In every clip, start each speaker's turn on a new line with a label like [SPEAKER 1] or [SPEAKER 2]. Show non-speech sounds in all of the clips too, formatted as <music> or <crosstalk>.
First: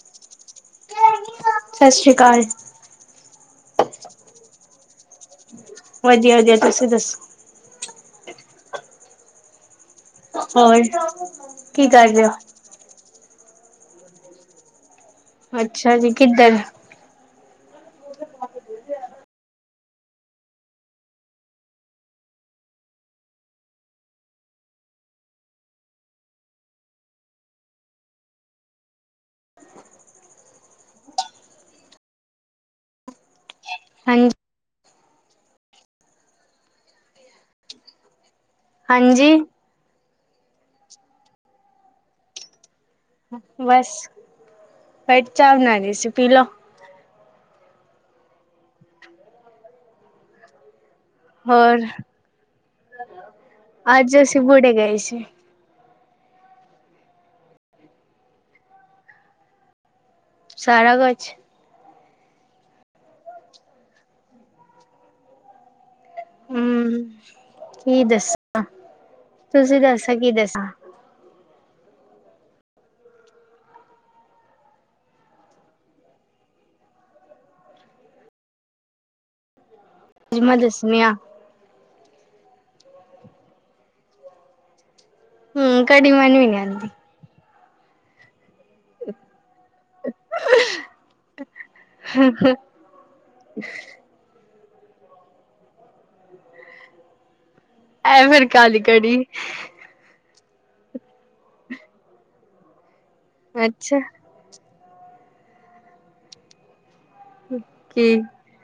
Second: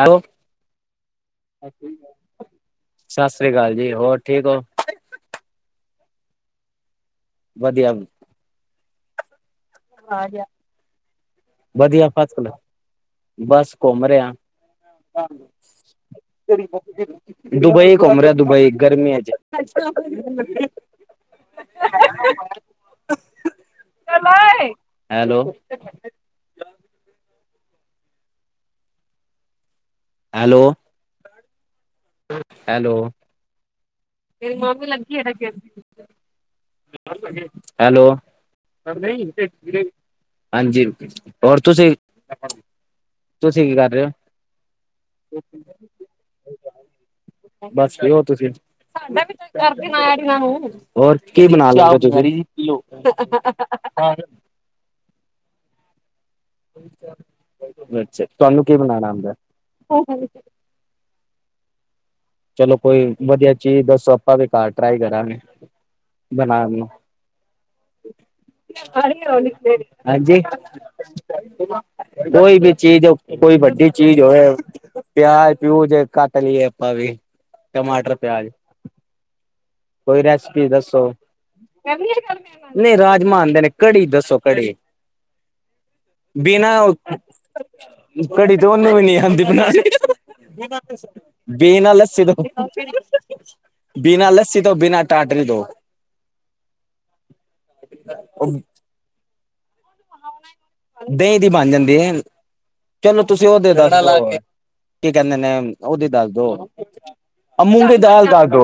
[SPEAKER 1] Hello,
[SPEAKER 2] ਸਤਿ ਸ੍ਰੀ ਅਕਾਲ
[SPEAKER 1] ਸਤਿ ਸ੍ਰੀ ਅਕਾਲ ਜੀ, ਹੋਰ ਠੀਕ ਐ?
[SPEAKER 2] ਵਧੀਆ-ਵਧੀਆ, ਤੁਸੀਂ ਦੱਸੋ?
[SPEAKER 1] ਵਧੀਆ। ਹਾਂਜੀ ਹਾਂ,
[SPEAKER 2] ਹੋਰ ਕੀ
[SPEAKER 1] ਵਧੀਆ
[SPEAKER 2] ਕਰ ਰਹੇ
[SPEAKER 1] ਆਪਾਂ <unintelligible> ਬਸ ਘੁੰਮ ਰੇ ਆ। ਹਾਂਜੀ
[SPEAKER 2] ਹੋ ਅੱਛਾ ਜੀ ਕਿੱਧਰ
[SPEAKER 1] <unintelligible> ਦੁਬਈ ਘੁੰਮ ਰਿਆ, ਦੁਬਈ ਗਰਮੀ ਚ। Hello hello? ਹੈਲੋ?
[SPEAKER 2] ਹਾਂਜ
[SPEAKER 1] ਹੈਲੋ?
[SPEAKER 2] ਹਾਂਜੀ
[SPEAKER 1] ਹਾਂਜੀ, ਹੋਰ ਤੁਸੀ
[SPEAKER 2] ਬਸ ਫਟ ਚਾਹ ਬਣਾ ਰਹੀ ਸੀ ਪੀਲੋ
[SPEAKER 1] ਬਸ ਪੀਓ ਤੁਸੀਂ <inaudible>
[SPEAKER 2] ਹੋਰ ਬੁੜੀਏ ਗਏ ਸੀ
[SPEAKER 1] ਅੱਛਾ ਤੁਹਾਨੂੰ ਕੀ ਬਣਾਣਾ ਆਂਦਾ ਏ
[SPEAKER 2] ਸਾਰਾ ਕੁਛ
[SPEAKER 1] ਚਲੋ ਕੋਈ ਵਧੀਆ ਚੀਜ਼ ਦੱਸੋ ਆਪਾਂ ਵੀ ਘਰ ਟਰਾਈ ਕਰਾਂਗੇ ਬਣਾਨ ਨੂੰ
[SPEAKER 2] ਹਮ ਕੀ ਦੱਸ ਤੁਸੀਂ ਦੱਸੋ ਕੀ
[SPEAKER 1] ਹਾਂਜੀ
[SPEAKER 2] ਦੱਸਾਂ
[SPEAKER 1] ਕੋਈ ਵੀ ਚੀਜ਼ ਕੋਈ ਵੱਡੀ ਚੀਜ਼ ਹੋਵੇ ਪਿਆਜ ਪਿਊਜ ਜ ਕਟ ਲੀਏ ਆ ਪਾ ਵੀ ਟਮਾਟਰ ਪਿਆਜ ਕੋਈ
[SPEAKER 2] ਅੱਜ ਮੈਂ
[SPEAKER 1] ਰੈਸਪੀ
[SPEAKER 2] ਦੱਸਣੀ
[SPEAKER 1] ਦੱਸੋ
[SPEAKER 2] ਆ
[SPEAKER 1] ਨਹੀਂ ਰਾਜਮਾਂ ਆਂਦੇ ਨੇ ਕੜੀ ਦੱਸੋ ਕੜੀ
[SPEAKER 2] ਹਮ ਕੜੀ ਮੈਨੂੰ ਵੀ ਨੀ
[SPEAKER 1] ਬਿਨਾਂ
[SPEAKER 2] ਆਉਂਦੀ
[SPEAKER 1] ਕੜੀ ਤੇ ਓਨੇ ਵੀ ਨਹੀਂ ਆਂਦੀ ਬਣਾ ਨੀ ਬਿਨਾ ਲਸੀ ਤੋਂ ਬਿਨਾਂ ਲੱਸੀ ਤੋਂ ਬਿਨਾਂ ਟਾਟਰੀ ਤੋਂ
[SPEAKER 2] ਐ ਫੇਰ
[SPEAKER 1] ਉਹ
[SPEAKER 2] ਕਾਦੀ ਕੜੀ
[SPEAKER 1] ਦਹੀਂ ਦੀ ਬਣ ਜਾਂਦੀ ਹੈ ਚਲੋ ਤੁਸੀਂ ਉਹਦੇ ਦੱਸ
[SPEAKER 2] ਅੱਛਾ
[SPEAKER 1] ਲ ਕੀ ਕਹਿੰਦੇ ਨੇ ਉਹਦੀ ਦੱਸ ਦੋ ਅ ਮੂੰਗੀ
[SPEAKER 2] ਕੀ
[SPEAKER 1] ਦਾਲ ਦਸ ਦ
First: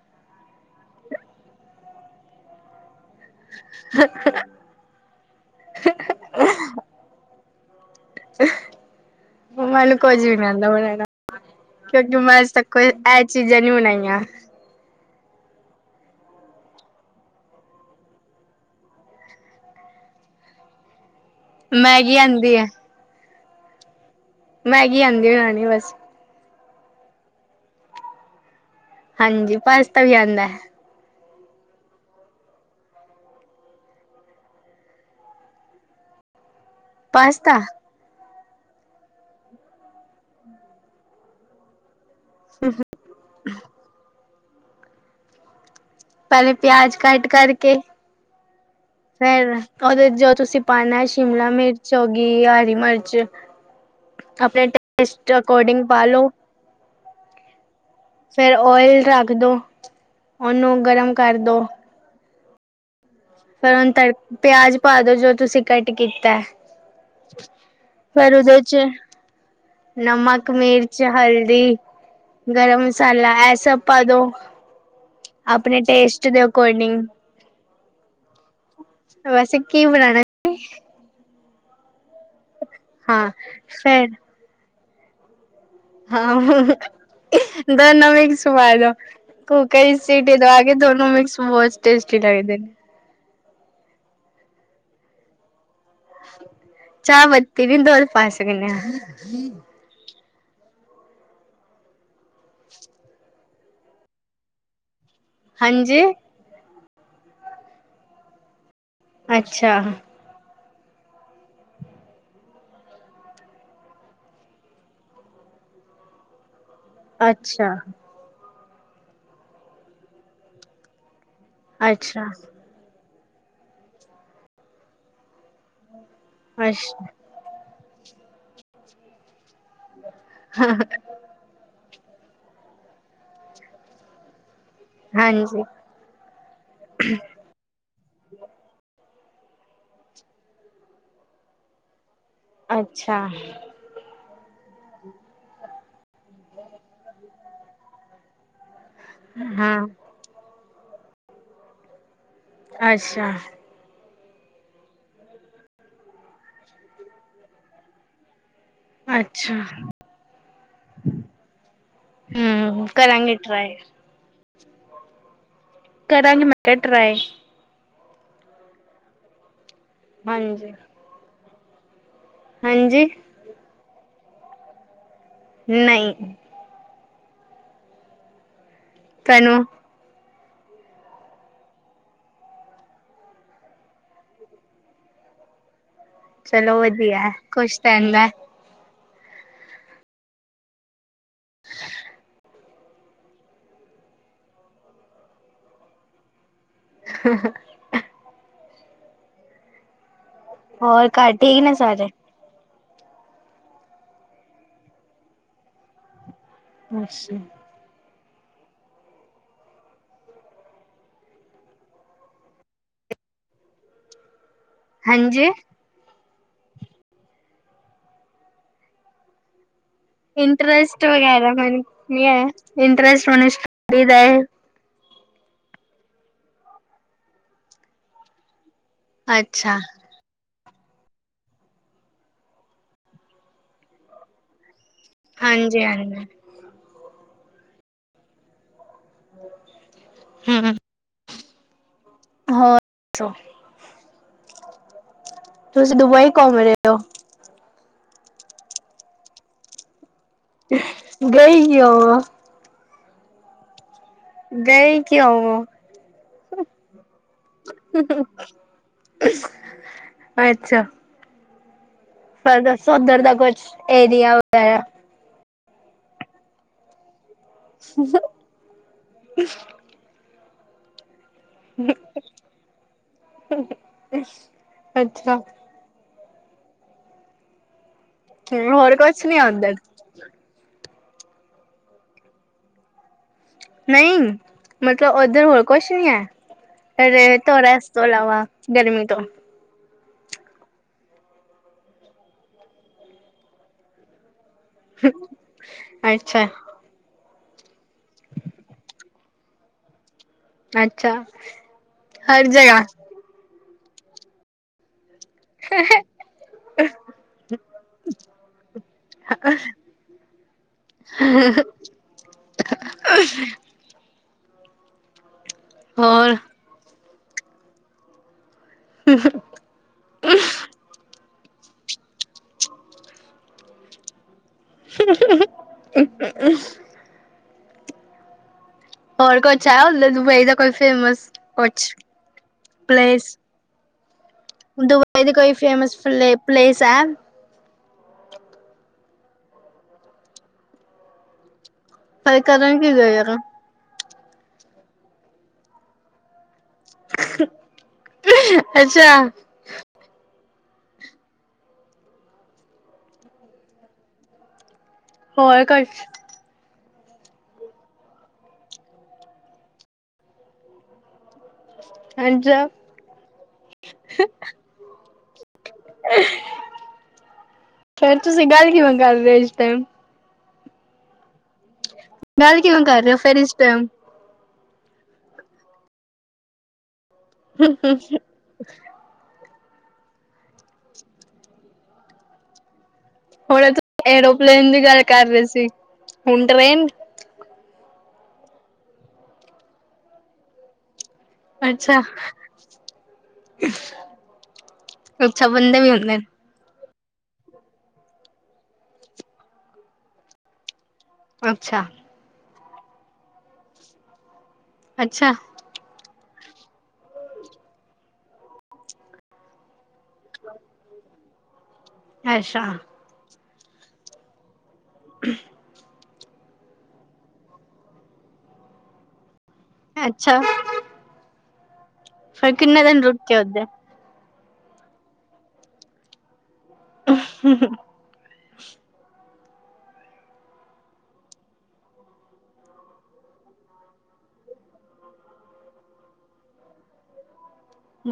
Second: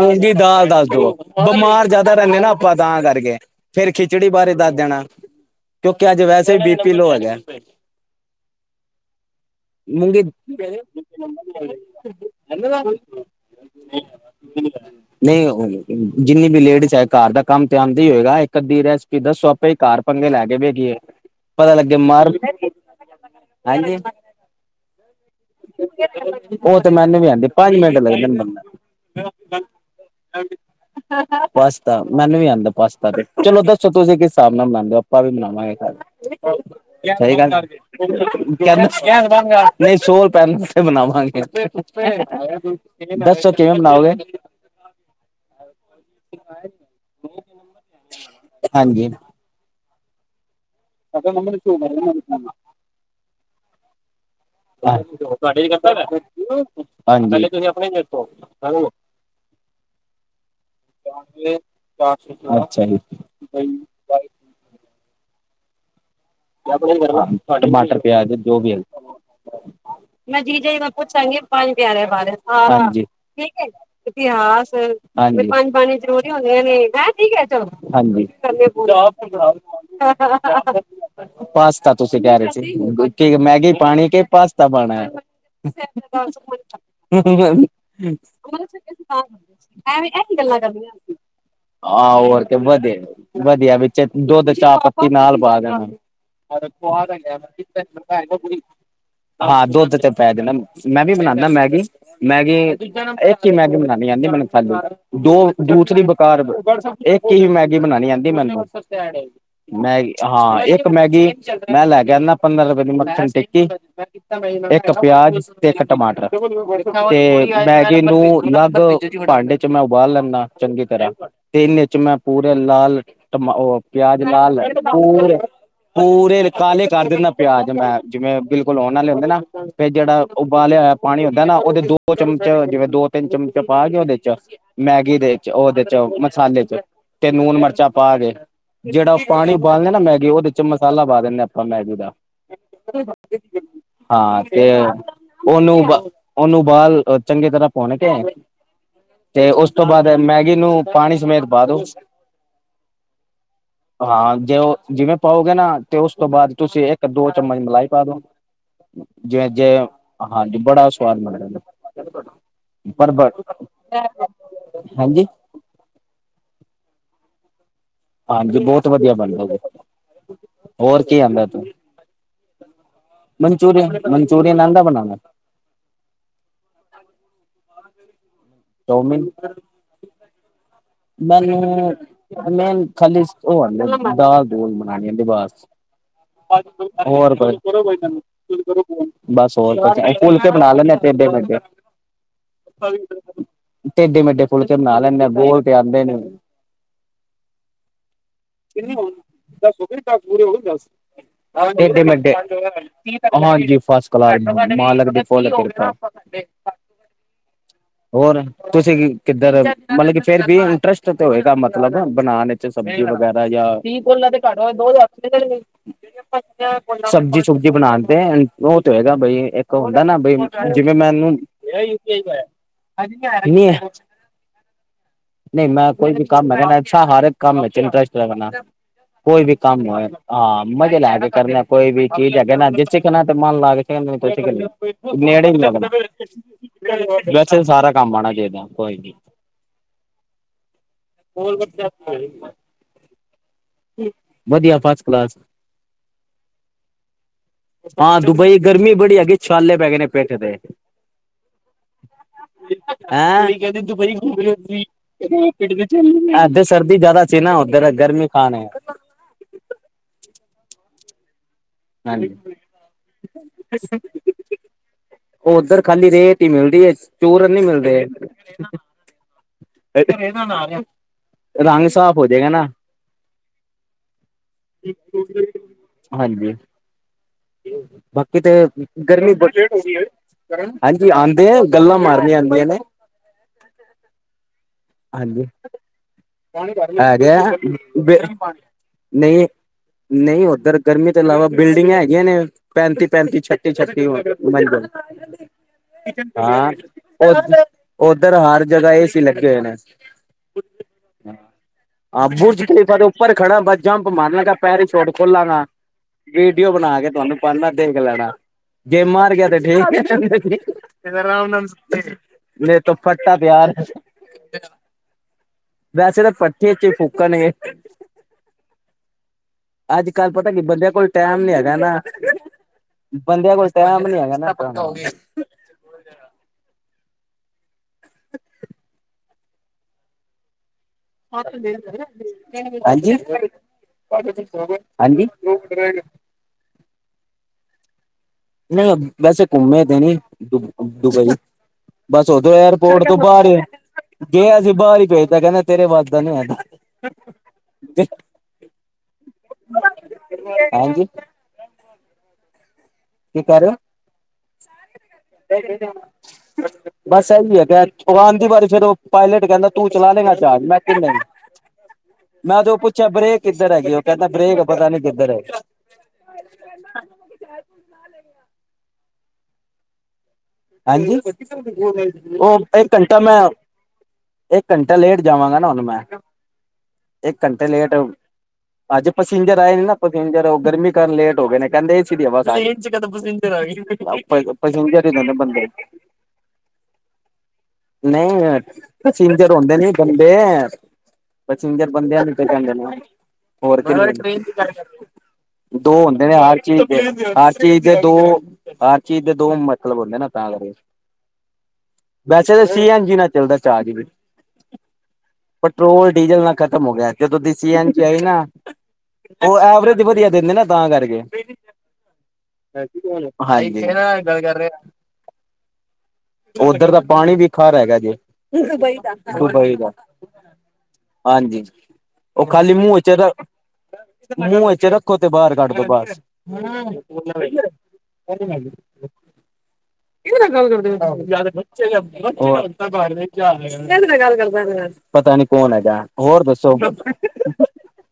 [SPEAKER 1] ਮੂੰਗੀ ਦਾਲ ਦੱਸ ਦੋ ਬਿਮਾਰ ਜ਼ਿਆਦਾ ਰਹਿੰਦੇ ਨਾ ਆਪਾਂ ਤਾਂ ਕਰਕੇ ਫਿਰ ਖਿਚੜੀ ਬਾਰੇ ਦੱਸ ਦੇਣਾ ਕਿਉਂਕਿ ਅੱਜ ਵੈਸੇ ਵੀ ਬੀਪੀ ਲੋ ਹੈਗਾ ਏ
[SPEAKER 2] ਹਮ ਮੈਨੂੰ ਕੁੱਝ
[SPEAKER 1] ਮੂੰਗੀ
[SPEAKER 2] ਵੀ ਨੀ ਆਉਂਦਾ ਬਣਾਣਾ ਕਿਉਂਕਿ ਮੈਂ ਅੱਜ ਤੱਕ ਕੋਈ ਇਹ ਚੀਜ਼ਾਂ ਨੀ ਬਣਾਈਆਂ
[SPEAKER 1] ਹ ਨਹੀਂ ਜਿੰਨੀ ਵੀ ਲੇਡੀਜ਼ ਹੈ ਘਰ ਦਾ ਕੰਮ ਤੇ ਆਂਦਾ ਹੀ ਹੋਏਗਾ ਇੱਕ ਅੱਧੀ ਰੈਸਪੀ ਦੱਸੋ ਆਪਾਂ ਹੀ ਘਰ ਪੰਗੇ ਲੈ ਕੇ ਵੇਖੀਏ ਪਤਾ ਲੱਗੇ
[SPEAKER 2] ਮੈਗੀ
[SPEAKER 1] ਮਾਰ ਵੀ
[SPEAKER 2] ਆਉਂਦੀ ਹੈ
[SPEAKER 1] ਹਾਂਜੀ
[SPEAKER 2] ਮੈਗੀ ਆਂਦੀ ਬਣਾਣੀ ਬਸ
[SPEAKER 1] ਉਹ ਤੇ ਮੈਨੂੰ ਵੀ ਆਂਦੀ ਪੰਜ ਮਿੰਟ ਲੱਗਦੇ ਨੇ ਬਣਦੇ
[SPEAKER 2] ਹਾਂਜੀ ਪਾਸਤਾ ਵੀ ਆਂਦਾ ਹੈ
[SPEAKER 1] ਪਾਸਤਾ ਮੈਨੂੰ ਵੀ ਆਂਦਾ ਪਾਸਤਾ ਤੇ ਚਲੋ ਦੱਸੋ ਤੁਸੀਂ ਕਿਸ ਹਿਸਾਬ ਨਾਲ ਬਨਾਂਦੇ ਹੋ ਆਪਾਂ ਵੀ ਬਨਾਵਾਂਗੇ ਘਰ ਸਹੀ
[SPEAKER 2] ਪਾਸਤਾ
[SPEAKER 1] ਗੱਲ ਕਹਿ ਨਹੀਂ ਸੋ ਪੈਨ ਸੇ ਬਣਾਵਾਂਗੇ ਦੱਸੋ ਕਿਵੇਂ ਬਣਾਓਗੇ <inaudible>
[SPEAKER 2] ਪੈਲੇ ਪਿਆਜ ਕੱਟ ਕਰਕੇ
[SPEAKER 1] ਹਾਂਜੀ
[SPEAKER 2] ਫੇਰ ਉਹਦੇ ਜੋ ਤੁਸੀਂ ਪਾਣਾ ਏ ਸ਼ਿਮਲਾ ਮਿਰਚ ਹੋ ਗਈ ਯਾ ਹਰੀ ਮਿਰਚ ਆਪਣੇ ਟੇਸਟ ਦੇ ਅਕੋਰਡਿੰਗ ਪਾਲੋ
[SPEAKER 1] ਹਾਂਜੀ ਪੈਲੇ ਤੁਸੀਂ ਆਪਣੇ
[SPEAKER 2] ਫੇਰ ਓਇਲ ਰੱਖ ਦੋ ਓਨੂੰ ਗਰਮ ਕਰਦੋ
[SPEAKER 1] ਅੱਛਾ ਜੀ
[SPEAKER 2] ਫਿਰ ਹੁਣ ਤੜ ਪਿਆਜ ਪਾ ਦੋ ਜੋ ਤੁਸੀਂ ਕੱਟ ਕੀਤਾ ਏ
[SPEAKER 1] ਟਮਾਟਰ ਪਿਆਜ ਜੋਬੀ ਹੈ
[SPEAKER 2] ਚ
[SPEAKER 1] ਮੈਂ
[SPEAKER 2] ਨਮਕ
[SPEAKER 1] ਜੀਜਾ ਜੀ ਨੂੰ ਮੈਂ
[SPEAKER 2] ਮਿਰਚ
[SPEAKER 1] ਪੁੱਛਾਂਗੀ ਪੰਜ
[SPEAKER 2] ਹਲਦੀ
[SPEAKER 1] ਪਿਆਰਿਆਂ ਬਾਰੇ ਹਾ ਹਾ
[SPEAKER 2] ਗਰਮ ਮਸਾਲਾ
[SPEAKER 1] ਠੀਕ
[SPEAKER 2] ਇਹ
[SPEAKER 1] ਹੈ
[SPEAKER 2] ਸਭ ਪਾ ਦੋ
[SPEAKER 1] ਇਤਿਹਾਸ ਹਾਂਜੀ ਬਈ ਪੰਜ
[SPEAKER 2] ਆਪਣੇ
[SPEAKER 1] ਬਾਣੀਆ
[SPEAKER 2] ਟੇਸਟ
[SPEAKER 1] ਜ਼ਰੂਰੀ
[SPEAKER 2] ਦੇ
[SPEAKER 1] ਹੁੰਦੀਆਂ ਨੇ
[SPEAKER 2] ਅਕੋਰਡਿੰਗ
[SPEAKER 1] ਹੈ ਠੀਕ ਹੈ
[SPEAKER 2] ਵੈਸੇ ਕੀ ਬਣਾਣਾ
[SPEAKER 1] <inaudible> ਪਾਸਤਾ ਤੁਸੀਂ ਕਹਿ ਰਹੇ ਸੀ
[SPEAKER 2] ਹਾਂ
[SPEAKER 1] ਕਿ ਮੈਗੀ
[SPEAKER 2] ਫੇਰ
[SPEAKER 1] ਪਾਣੀ ਕਿ ਪਾਸਤਾ ਪਾਣਾ <unintelligible> ਐਵੇਂ ਐਹ ਕੀ ਗੱਲਾਂ ਕਰਨੀਆਂ, ਹਾ ਔ ਅੱਗੇ ਵਧੇ। ਵਧੀਆਂ ਵਿੱਚੇ ਦੁੱਧ ਚਾਹ ਪੱਤੀ ਨਾਲ਼ ਪਾ ਦੇਣਾਂ। ਹਾਂ ਦੁੱਧ ਤੇ ਪੱ ਪੈ ਦੇਣਾ, ਮੈਂ ਵੀ ਬਣਾਉਦਾ ਮੈਗੀ -ਮੈਗੀ ਇੱਕ ਹੀ ਮੈਗੀ ਬਣਾਣੀ ਆਂਦੀ ਮੈਨੂੰ ਖਾਲੀ। ਦੋ ਜੂਥ ਦੀ ਬੁਕਾਰ, ਇੱਕ ਹੀ ਮੈਗੀ ਬਣਾਣੀ ਆਂਦੀ ਮੈਂਨੂੰ। ਮੈਂਗੀ ਹਾਂ ਇੱਕ ਇੱਕ ਮੈਗੀ ਮੈਂ ਲ਼ੈ ਕੇ ਆਂਦਾ ਪੰਦਰਾਂ ਰੁਪਏ ਦੀ ਮੱਖਣ ਟਿੱਕੀ। ਇੱਕ ਪਿਆਜ਼ ਤਿੰਨ ਟਮਾਟਰ ਤੇ ਮੈਗੀ ਨੂੰ। ਅਲੱਗ ਭਾਂਡੇ ਚ ਮੈਂ ਉਬਾਲ ਲੈਂਦਾ ਚੰਗੀ ਤਰ੍ਹਾਂ, ਤੇ ਇਹਨੇ ਚ ਮੈਂ ਪੂਰੇ। ਨਾਲ਼ ਟਮ ਉਹ ਪਿਆਜ਼ ਪਾ ਲੈਨਾਂ ਪੂਰ ਪੂਰੇ ਕਾਲੇ ਕਰ ਦਿੰਦਾਂ ਪਿਆਜ ਮੈਂ ਜਿਵੇਂ ਬਿਲਕੁਲ ਹੁਣ ਵਾਲੇ ਹੁੰਦੇ ਨਾ ਤੇ ਜਿਹੜਾਂ ਉਬਾਲਿਆ ਹੋਇਆਂ ਪਾਣੀ ਹੁੰਦਾ ਦਾ ਨਾ ਉਹਦੇ ਦੋ ਕੁ ਚਮਚ ਜਿਵੇਂ ਦੋ ਤਿੰਨ ਚਮਚ ਪਾ ਕੇ ਉਹਦੇ ਚ ਮੈਗੀ ਦੇ ਵਿੱਚ ਉਹਦੇ। ਚ ਮਸਾਲੇ ਚ ਤੇ ਨੂਨ ਮਰਚਾ ਪਾ ਕੇ ਜਿਹੜਾਂ ਉਹ ਪਾਣੀ ਉਬਾਲੇ ਨਾ ਮੈਗੀ ਉਹਦੇ ਚ ਚ ਮਸਾਲਾ ਪਾ ਦਿੰਦੇ ਆਪਾਂ ਮੈਗੀ ਦਾ।
[SPEAKER 2] ਅੱਛਾ
[SPEAKER 1] ਹਾਂ ਤੇ ਉਹਨੂੰ ਨੂੰ ਬਾਲ ਚੰਗੀ ਤਰ੍ਹਾਂ ਪੁਣ ਕੇ। ਤੇ ਉਸ
[SPEAKER 2] ਹਾਂ
[SPEAKER 1] ਤੋਂ ਬਾਅਦ ਮੈਗੀ ਨੂੰ ਪਾਣੀ ਸਮੇਤ ਪਾਦੋ।
[SPEAKER 2] ਅੱਛਾ।
[SPEAKER 1] ਹਾਂ ਜਿਉ ਉਹ ਜਿਵੇਂ ਪਾਓਗੇ ਨਾ ਤੇ ਉਸ ਤੋਂ ਬਾਅਦ ਤੁਸੀਂ ਇੱਕ ਦੋ ਚਮਚ ਮਲਾਈ ਪਾਦੋ। ਜਿਵੇਂ
[SPEAKER 2] ਅੱਛਾ
[SPEAKER 1] ਜੇ ਹਾਂਜੀ ਬੜਾਂ ਸਵਾਦ ਬਣੇਂ
[SPEAKER 2] ਹੂੰ ਕਰਾਂਗੇ ਟਰਾਏ।
[SPEAKER 1] ਹਾਂਜੀ।
[SPEAKER 2] ਕਰਾਂਗੀ ਮੈਂ ਕਿਹਾ ਟਰਾਏ।
[SPEAKER 1] ਹਾਂਜੀ ਬਹੁਤ ਵਧੀਆ ਬਣਦਾ,
[SPEAKER 2] ਹਾਂਜੀ
[SPEAKER 1] ਹੋਰ ਕੀ ਆਂਦਾ ਤੁਹਾਂਨੂੰ
[SPEAKER 2] ਹਾਂਜੀ।
[SPEAKER 1] ਮਨਚੂੂਰੀਅਨ -ਮਨਚੂਰੀਅਨ ਆਂਦਾ ਬਣਾਣਾ।
[SPEAKER 2] ਨਹੀਂ।
[SPEAKER 1] ਚੋਮੀਨ।
[SPEAKER 2] ਤੁਹਾਨੂੰ
[SPEAKER 1] ਮੈਂਨੂੰ। ਮੇਨੂ ਖਾਲੀ ਉਹ ਆਂਦਾ ਦਾਲ਼ ਦੂਲ ਬਣਾਣੀ ਆਂਦੀ ਦੀ ਬਾਸ।
[SPEAKER 2] ਚਲੋ ਵਧੀਆ ਐ
[SPEAKER 1] ਹੋਰ ਬਾਈ।
[SPEAKER 2] ਖੁਸ਼ ਰਹਿੰਦਾ
[SPEAKER 1] ਬਸ ਹੋਰ ਫੁਲਕੇ ਬਣਾ ਲੈਣੇੇ ਟੇਡੇ ਮੇਢੇ। ਟਢੇ ਮੇਢੇ ਫ਼ੁਲਕੇ ਬਣਾ ਲੇਨੇ ਆ, ਗੋਲ ਤੇ ਆਂਦੇ ਨੀ ਮੈਨੂੰ
[SPEAKER 2] <inaudible> ਹੋਰ ਘਰ ਠੀਕ ਨੇ
[SPEAKER 1] ਟੇਢੇ
[SPEAKER 2] ਸਾਰੇ?
[SPEAKER 1] ਮੇਢੇ। ਹਾਂਜੀ ਫਸਟ ਕਲਾਸ ਮਾਲਕ ਦੀ ਫੁੱਲ ਕਿਰਪਾ।
[SPEAKER 2] ਅੱਛਾ।
[SPEAKER 1] ਹੋਰ। ਤੁਸੀਂ ਕਿੱਧਰ ਮਤਲਬ ਕਿ ਫੇਰ ਵੀ ਇੰਟਰਸਟ ਤੇ ਹੋਏਗਾ ਮਤਲਬ ਬਣਾਉਣ ਵਿੱਚ ਸਬਜ਼ੀ ਵਗ਼ੈਰਾ ਜਾਂ
[SPEAKER 2] ਹਾਂਜੀ
[SPEAKER 1] <unintelligible> ਸਬਜੀ ਸੁਬਜੀ ਬਣਾਉਣ ਤੇ ਉਹ ਤੇ ਹੋਏਗਾ ਬਈ। ਉਹ ਹੁੰਦਾ ਨਾ ਬਈ ਜਿਵੇਂ
[SPEAKER 2] ਇੰਟਰਸਟ
[SPEAKER 1] ਮੈਂਨੂੰ।
[SPEAKER 2] ਵਗੈਰਾ ਮੈਨੂੰ ਨੀ ਹੈ ਇੰਟਰਸਟ ਮੈਨੂੰ
[SPEAKER 1] ਨੀ ਐ।
[SPEAKER 2] ਸਟੱਡੀ ਦਾ ਹੈ।
[SPEAKER 1] ਨਹੀਂ ਮੈਂ ਕੋਈ ਵੀ ਕੰਮ ਹੈ ਕਹਿੰ ਅੱਛਾ ਹਰ ਇੱਕ ਕੰਮ ਇੰਟਰਸਟ ਲ, ਕੋਈ ਵੀ
[SPEAKER 2] ਅੱਛਾ
[SPEAKER 1] ਕੰਮ ਹੋ। ਹਾਂ। ਮਜ਼ੇ ਲੈ ਕੇ ਕਰਨਾ ਕੋਈ ਵੀ ਚੀਜ਼ ਹੈਗੇ ਨਾ ਜਿ ਸਿਖਣਾ ਤੇ ਮਨ ਲਾ ਕੇ ਨੇੜੇ ਵੀ
[SPEAKER 2] ਹਾਂਜੀ
[SPEAKER 1] ਲੱਗਣਾ।
[SPEAKER 2] ਹਾਂਜੀ
[SPEAKER 1] ਵੈਸੇ ਸਾਰਾ ਕੰਮ ਮਾੜਾ ਜੇ ਐਹਦਾ, ਕੋਈ ਨੀ।
[SPEAKER 2] ਹੂ
[SPEAKER 1] ਹੋਰ ਬੱਚਾ ਕਾਮੇਗੀ।
[SPEAKER 2] ਹਾਂ।
[SPEAKER 1] ਵਧੀਆ ਫਸਟ ਕਲਾਸ।
[SPEAKER 2] ਤੁਸੀਂ ਦੁਬਈ ਘੁਮ ਰਹੇ ਹੋ।
[SPEAKER 1] ਹਾਂ ਦੁਬਈ ਗਰਮੀ ਬੜੀ ਹੈਗੀ ਛਾਲੇ ਪੈ ਗਏ ਨੇ ਪੇਠੇ ਤੇ।
[SPEAKER 2] ਗਈ ਉਹ
[SPEAKER 1] ਹੈਂ ਕੁੜੀ ਕਹਿੰਦੀ ਦੁਬਈ
[SPEAKER 2] ਗਈ ਕਿਉਂ ਹੋ?
[SPEAKER 1] ਐਦੇ ਸਰਦੀ ਜ਼ਿਆਦਾ ਸੀ ਨਾ ਉੱਧਰ ਇਹ ਗਰਮੀ ਖਾਣੇ।
[SPEAKER 2] ਅੱਛਾ। ਵਿਚ
[SPEAKER 1] ਹਾਂਜੀ
[SPEAKER 2] ਪਰ ਬਸ ਉੱਧਰ ਦਾ ਕੁਛ ਏਰੀਆ ਵਗੈਰਾ
[SPEAKER 1] ਉਧਰ ਖਾਲੀ ਰੇਤ ਹੀ ਮਿਲਦੀ ਏ, ਚੂਰਨ ਨੀ ਮਿਲਦੇ। ਇਹ ਤੇ ਇਹਨਾਂ ਨਾਲ ਐ। ਰੰਗ ਸਾਫ ਹੋ ਜਾਏਗਾ ਨਾ।
[SPEAKER 2] ਅੱਛਾ।
[SPEAKER 1] ਹਾਂਜੀ। ਬਾਕੀ ਤੇ
[SPEAKER 2] ਹੋਰ ਕੁਛ
[SPEAKER 1] ਗਰਮੀ
[SPEAKER 2] ਨੀ
[SPEAKER 1] ਬ
[SPEAKER 2] ਉੱਧਰ
[SPEAKER 1] ਹਾਂਜੀ, ਆਂਦੀ ਏ ਗੱਲਾਂ ਮਾਰਨੀਆਂ ਆਂਦੀਆਂ ਨੇ।
[SPEAKER 2] ਨਹੀਂ, ਮਤਲਬ ਉੱਧਰ ਹੋਰ ਕੁਛ ਨੀ ਹੈ।
[SPEAKER 1] ਹੈ ਗਿਆ।
[SPEAKER 2] ਰੇਤ ਤੋਂ ਰੈਸ ਤੋਂ
[SPEAKER 1] ਬ
[SPEAKER 2] ਇਲਾਵਾ ਗਰਮੀ ਤੋਂ
[SPEAKER 1] ਨਹੀਂ ਨਹੀਂ ਉੱਧਰ ਗਰਮੀ ਤੋਂ ਇਲਾਵਾ ਬਿਲਡਿੰਗਾਂ ਹੈ ਯ ਨੇ ਪੈਂਤੀ- ਪੈਂਤੀ, ਛੱਟੀ- ਛੱਟੀ ਉਮਜ।
[SPEAKER 2] ਅੱਛਾ
[SPEAKER 1] ਹਾਂ। ਉ, ਉੱਧਰ ਹਰ ਜਗ੍ਹਾ ਏਸੀ ਲੱਗੇ ਹੋਏ ਨੇ।
[SPEAKER 2] ਅੱਛਾ
[SPEAKER 1] ਆ
[SPEAKER 2] ਹਰ
[SPEAKER 1] ਬੁਰਜ
[SPEAKER 2] ਜਗ੍ਹਾ
[SPEAKER 1] ਖਲੀਫਾ ਤੋਂ ਉੱਪਰ ਖੜਾ ਬ ਜੰਪ ਮਾਰ ਲਾਂਗਾ ਪੈਰ ਛੋਟ ਖੋਲਾਂਗਾ, ਵੀਡੀਓ ਬਣਾ ਤੁਹਾਨੂੰ ਪੜ੍ਹਨਾ ਦੇਖ ਲੈਣਾ। ਜੇ ਮਾਰ ਗਿਆ ਤੇ ਠੀਕ, ਨੀ ਤੇ ਰਾਮ- ਨਾਮ ਸ ਇਕ ਤਰਫਾ ਪਿਆਰ। ਵੈਸੇ ਤਾਂ
[SPEAKER 2] ਹੋਰ
[SPEAKER 1] ਫ ਚੇਚੇ ਫੂਕਣ ਗੇ। ਅੱਜ ਕੱਲ ਪਤਾ ਕੀ ਬੰਦਿਆਂ ਕੋਲ ਟੈਮ ਨੀ ਹੈਗਾ ਨਾ। ਬੰਦਿਆਂ ਕੋਲ ਟੈਮ ਨੀ ਹੈਗਾ ਨਾ।
[SPEAKER 2] <unintelligible> ਹੋਰ ਕੁਛ ਹੈ ਉਲੇ ਦੁਬਈ ਦਾ ਕੋਈ ਫੇਮਸ। ਕੁਛ
[SPEAKER 1] ਹਾਂਜੀ
[SPEAKER 2] ਪਲੇਸ
[SPEAKER 1] <unintelligible>
[SPEAKER 2] ਦੁਬਈ
[SPEAKER 1] ਹਾਂਜੀ
[SPEAKER 2] ਦੀ ਕੋਈ ਫੇਮਸ ਫਲੇ ਪਲੇਸ ਹੈ।
[SPEAKER 1] ਨਹੀਂ, ਵੈਸੇ ਘੁੰਮੇ ਤੇ ਨੀ ਦੁਬਈ। ਬਸ
[SPEAKER 2] ਪਰ
[SPEAKER 1] ਉਦੋਂ
[SPEAKER 2] ਕਰਨ ਕੀ
[SPEAKER 1] ਏਅਰਪੋਰਟ
[SPEAKER 2] ਗਏ
[SPEAKER 1] ਤੋਂ
[SPEAKER 2] ਯਾਰ
[SPEAKER 1] ਬਾਹਰ, ਗਿਆ ਸੀ ਬਾਹਰ ਹੀ ਭੇਜਤਾ ਕਹਿੰਦਾ ਤੇਰੇ ਵੱਜ ਦਾ ਨੀ ਹੈਗਾ।
[SPEAKER 2] ਅੱਛਾ।
[SPEAKER 1] ਹਾਂਜੀ। ਕੀ ਕਹਿ ਰਹੇ
[SPEAKER 2] ਹੋਰ
[SPEAKER 1] ਹੋ?
[SPEAKER 2] <unintelligible>
[SPEAKER 1] ਬਸ ਇਹੀ ਹੈਗਾ ਉਹ ਆਂਦੀ ਵਾਰੀ ਜਦੋਂ ਪਾਇਲਟ ਕਹਿੰਦਾ ਤੂੰ ਚਲਾ ਲੇਂਗਾ ਜਹਾਜ, ਮੈਂ ਕਿਹਾ ਨਹੀਂ। ਮੈਂ
[SPEAKER 2] ਅੱਛਾ
[SPEAKER 1] ਤੇ ਉਹ ਪੁੱਛਿਆ ਬ੍ਰੇਕ ਕਿੱਧਰ ਹੈਗੀ ਉਹ ਕਹਿੰਦਾ ਬ੍ਰੇਕ ਪਤਾ ਨੀ ਕਿੱਧਰ ਹੈ।
[SPEAKER 2] ਫੇਰ ਤੁਸੀਂ ਗੱਲ ਕਿਵੇਂ ਕਰ ਰਹੇ ਹੋ ਇਸ ਟਾਈਮ?
[SPEAKER 1] ਹਾਂਜੀ,
[SPEAKER 2] ਗੱਲ
[SPEAKER 1] ਉਹ
[SPEAKER 2] ਕਿਵੇਂ
[SPEAKER 1] ਇੱਕ
[SPEAKER 2] ਕਰ ਰਹੇ ਹੋ
[SPEAKER 1] ਘੰਟਾ
[SPEAKER 2] ਫੇਰ
[SPEAKER 1] ਮੈਂ
[SPEAKER 2] ਇਸ ਟਾਈਮ
[SPEAKER 1] ਇੱਕ ਘੰਟਾ ਲੇਟ ਜਾਵਾਂਗਾ ਨਾ ਹੁਣ ਮੈਂ ਇੱਕ ਘੰਟੇ ਲੇਟ। ਅੱਜ ਪਸੀਂਜਰ ਆਏ ਨੇ ਨਾ ਪਸੀਂਜਰ ਉਹ ਗਰਮੀ ਕਾਰਨ ਲੇਟ ਹੋ ਗਏ ਨੇ ਕਹਿੰਦੇ ਏਸੀ ਦੀ ਹਵਾ ਖਾ
[SPEAKER 2] ਹੁਣ ਤੁਸੀਂ ਏਰੋਪਲੇਨ ਦੀ ਗੱਲ ਕਰ ਰਹੇ
[SPEAKER 1] <unintelligible>
[SPEAKER 2] ਹੁਣ ਟਰੇਨ
[SPEAKER 1] ਨਈ, ਪਸੀਂਜਰ ਹੁੰਦੇ ਨਈ ਬੰਦੇ? ਪਸੀਂਜਰ
[SPEAKER 2] ਅੱਛਾ
[SPEAKER 1] ਬੰਦਿਆਂ ਨੂੰ ਈ ਤੇ ਕਹੰਦੇ ਨੇ ਹੋਰ ਕਿਨੂੰ
[SPEAKER 2] ਅੱਛਾ। ਬੰਦੇ ਵੀ ਹੁੰਦੇ ਨ।
[SPEAKER 1] ਚੀਜ਼ ਦੇ ਹਰ ਚੀਜ਼ ਦੇ ਦੋ- ਹਰ ਚੀਜ਼ ਦੇ ਦੋ ਮਤਲਬ ਹੁੰਦੇ ਨਾ ਤਾਂ ਕਰ ਕੇ
[SPEAKER 2] ਅੱਛਾ।
[SPEAKER 1] ਵੈਸੇ ਤੇ ਸੀ ਐਨ ਜੀ ਨਾਲ ਚੱਲਦੈ ਚਾਜ ਵੀ।
[SPEAKER 2] ਅੱਛਾ।
[SPEAKER 1] ਪੈਟਰੋਲ ਡੀਜ਼ਲ ਨਾਲ ਖਤਮ ਹੋ ਗਐ, ਜਦੋਂ ਦੀ ਸੀ ਐਨ ਜੀ ਜਆਈ ਨਾ ਉਹ ਐਵਰੇ ਜੀ ਵਧੀਯਾ ਦੇਂਦੇ ਨਾ ਤਾਂ ਕਰਕੇ।
[SPEAKER 2] ਅੱਸ਼ਾ।
[SPEAKER 1] ਏ ਕਿਦੇ ਨਾਲ ਗੱਲ ਕਰ ਰੇ ਹਾ?
[SPEAKER 2] <unintelligible>
[SPEAKER 1] ਹੋਸਟਲ ਦਾ ਪਾਣੀ ਵੀ ਖਾਰਾ ਹੈਗਾ ਜੇ, ਹੰ ਦੁਬਈ ਦਾ। ਓਏ ਹਾਏ
[SPEAKER 2] ਏਛਾ।
[SPEAKER 1] ਹਾਂਜੀ, ਉਹ ਖਾਲੀ
[SPEAKER 2] ਕਿੰਨੇ
[SPEAKER 1] ਮੂੰਹ
[SPEAKER 2] ਦਿਨ
[SPEAKER 1] ਚ
[SPEAKER 2] ਰੁਕ
[SPEAKER 1] ਰ
[SPEAKER 2] ਕੇ ਉਧਰ
[SPEAKER 1] ਮੂੰਹ ਇਚ ਰੱਖੋ ਤੇ ਬਾਹਰ ਕੱਢ ਦੋ ਬਸ। ਚ <unintelligible> ਗ ਕਰ ਗੱਲ ਕਰਦਾ <inaudible> ਪਤਾ ਨੀ ਕੌਣ ਹੈਗੈ, ਹੋਰ ਦੱਸੋ?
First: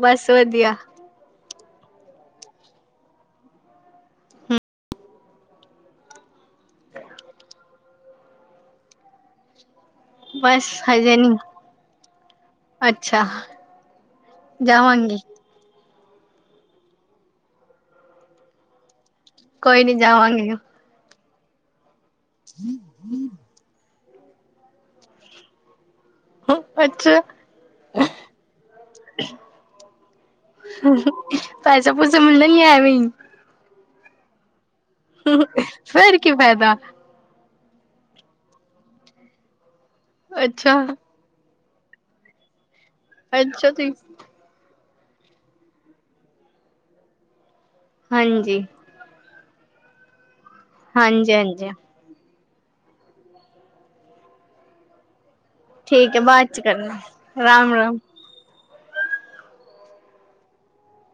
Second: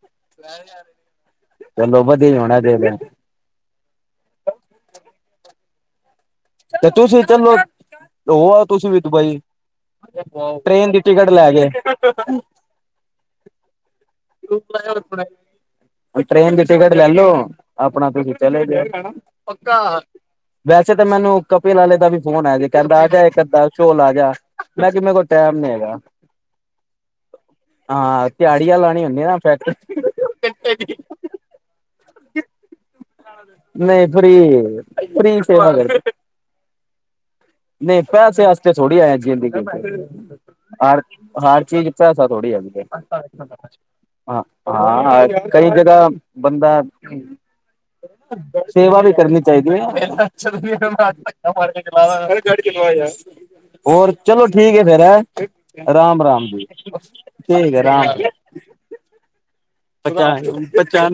[SPEAKER 2] ਬਸ ਵਧੀਆ
[SPEAKER 1] ਚੱਲ ਵਧੀ ਹੋਣਾ ਦਾ। <unintelligible> ਤੇ ਤੁਸੀ ਵੀ ਚਲੋ, ਤੇ ਹੋ ਆਉ ਤੁਸੀਂ ਵੀ ਦੁਬਈ।
[SPEAKER 2] ਬਸ
[SPEAKER 1] ਟ੍ਰੇਨ ਦੀ
[SPEAKER 2] ਹਜੇ
[SPEAKER 1] ਟਿਕਟ
[SPEAKER 2] ਨੀ
[SPEAKER 1] ਲੇ ਕੇ।
[SPEAKER 2] ਅੱਛਾ। ਜਾਵਾਂਗੀ
[SPEAKER 1] ਵਈ ਟ੍ਰੇਨ ਦੀ ਟਿਕਟ ਲੈਲੋ, ਆਪਣਾ ਤੁਸੀ ਚਲੇ ਜਾਉ।
[SPEAKER 2] ਕੋਈ ਨੀ
[SPEAKER 1] ਪੱਕਾ,
[SPEAKER 2] ਜਾਵਾਂਗੀ
[SPEAKER 1] ਵੈਸੇ ਤੇ ਮੈਨੂੰ ਕਪਿਲ ਆਲੇ ਦਾ ਵੀ ਫੋਨ ਆਯਾ ਸੀ, ਕਹੰਦਾ ਆਜਾ ਇੱਕ ਅੱਧਾ ਸ਼ੋ ਲਾ ਜਾ, ਮੈਂ ਕਿ ਮੇਰੇ ਕੋਲ ਟੈਮ ਨੀ ਹੈਗਾ।
[SPEAKER 2] ਅੱਛਾ
[SPEAKER 1] ਹਾਂ ਤਯਾੜੀਆਂ ਲਾਨੀ ਹੁੰਦੀ ਏ ਨਾ ਫੈਕਟਰੀ, ਫੈਕਟਰੀ।
[SPEAKER 2] ਪੈਸੇ- ਪੂਸੇ ਮਿਲਦੇ ਨੀ ਐਵੇਂ ਈ।
[SPEAKER 1] ਨਈ ਫਰੀ ਏ, ਫਰੀ ਸੇਵਾ ਕਰ
[SPEAKER 2] ਫੇਰ ਕੀ ਫਾਇਦਾ
[SPEAKER 1] ਨਹੀਂ ਪੈਸੇ ਵਾਸਤੇ ਥੋੜੀ ਆ ਜੀ ਦੀ
[SPEAKER 2] ਅੱਛਾ
[SPEAKER 1] <unintelligible> ਹਰ ਚੀਜ਼ ਪੈਸਾ ਥੋੜੀ ਹੈਗੀ।
[SPEAKER 2] ਅੱਛਾ ਜੀ।
[SPEAKER 1] ਹ ਹਾ- ਹਾ ਕਈ ਜਗਾ ਬੰਦਾ
[SPEAKER 2] ਹਾਂਜੀ
[SPEAKER 1] ਸੇਵਾ ਵੀ ਕਰਨੀ ਚਾਹੀਦੀ ਐ।
[SPEAKER 2] ਹਾਂਜੀ ਹਾਂਜੀ
[SPEAKER 1] ਹੋਰ ਚਲੋ ਠੀਕ ਏ ਫੇਰ ਐ।
[SPEAKER 2] ਠੀਕ ਹੈ
[SPEAKER 1] ਰਾਮ -ਰਾਮ
[SPEAKER 2] ਬਾਅਦ ਚ
[SPEAKER 1] ਜੀ।
[SPEAKER 2] ਕਰਨਾ
[SPEAKER 1] ਠੀਕ ਐ ਰਾਮ ਜ ਪਾ ਚਾ <inaudible>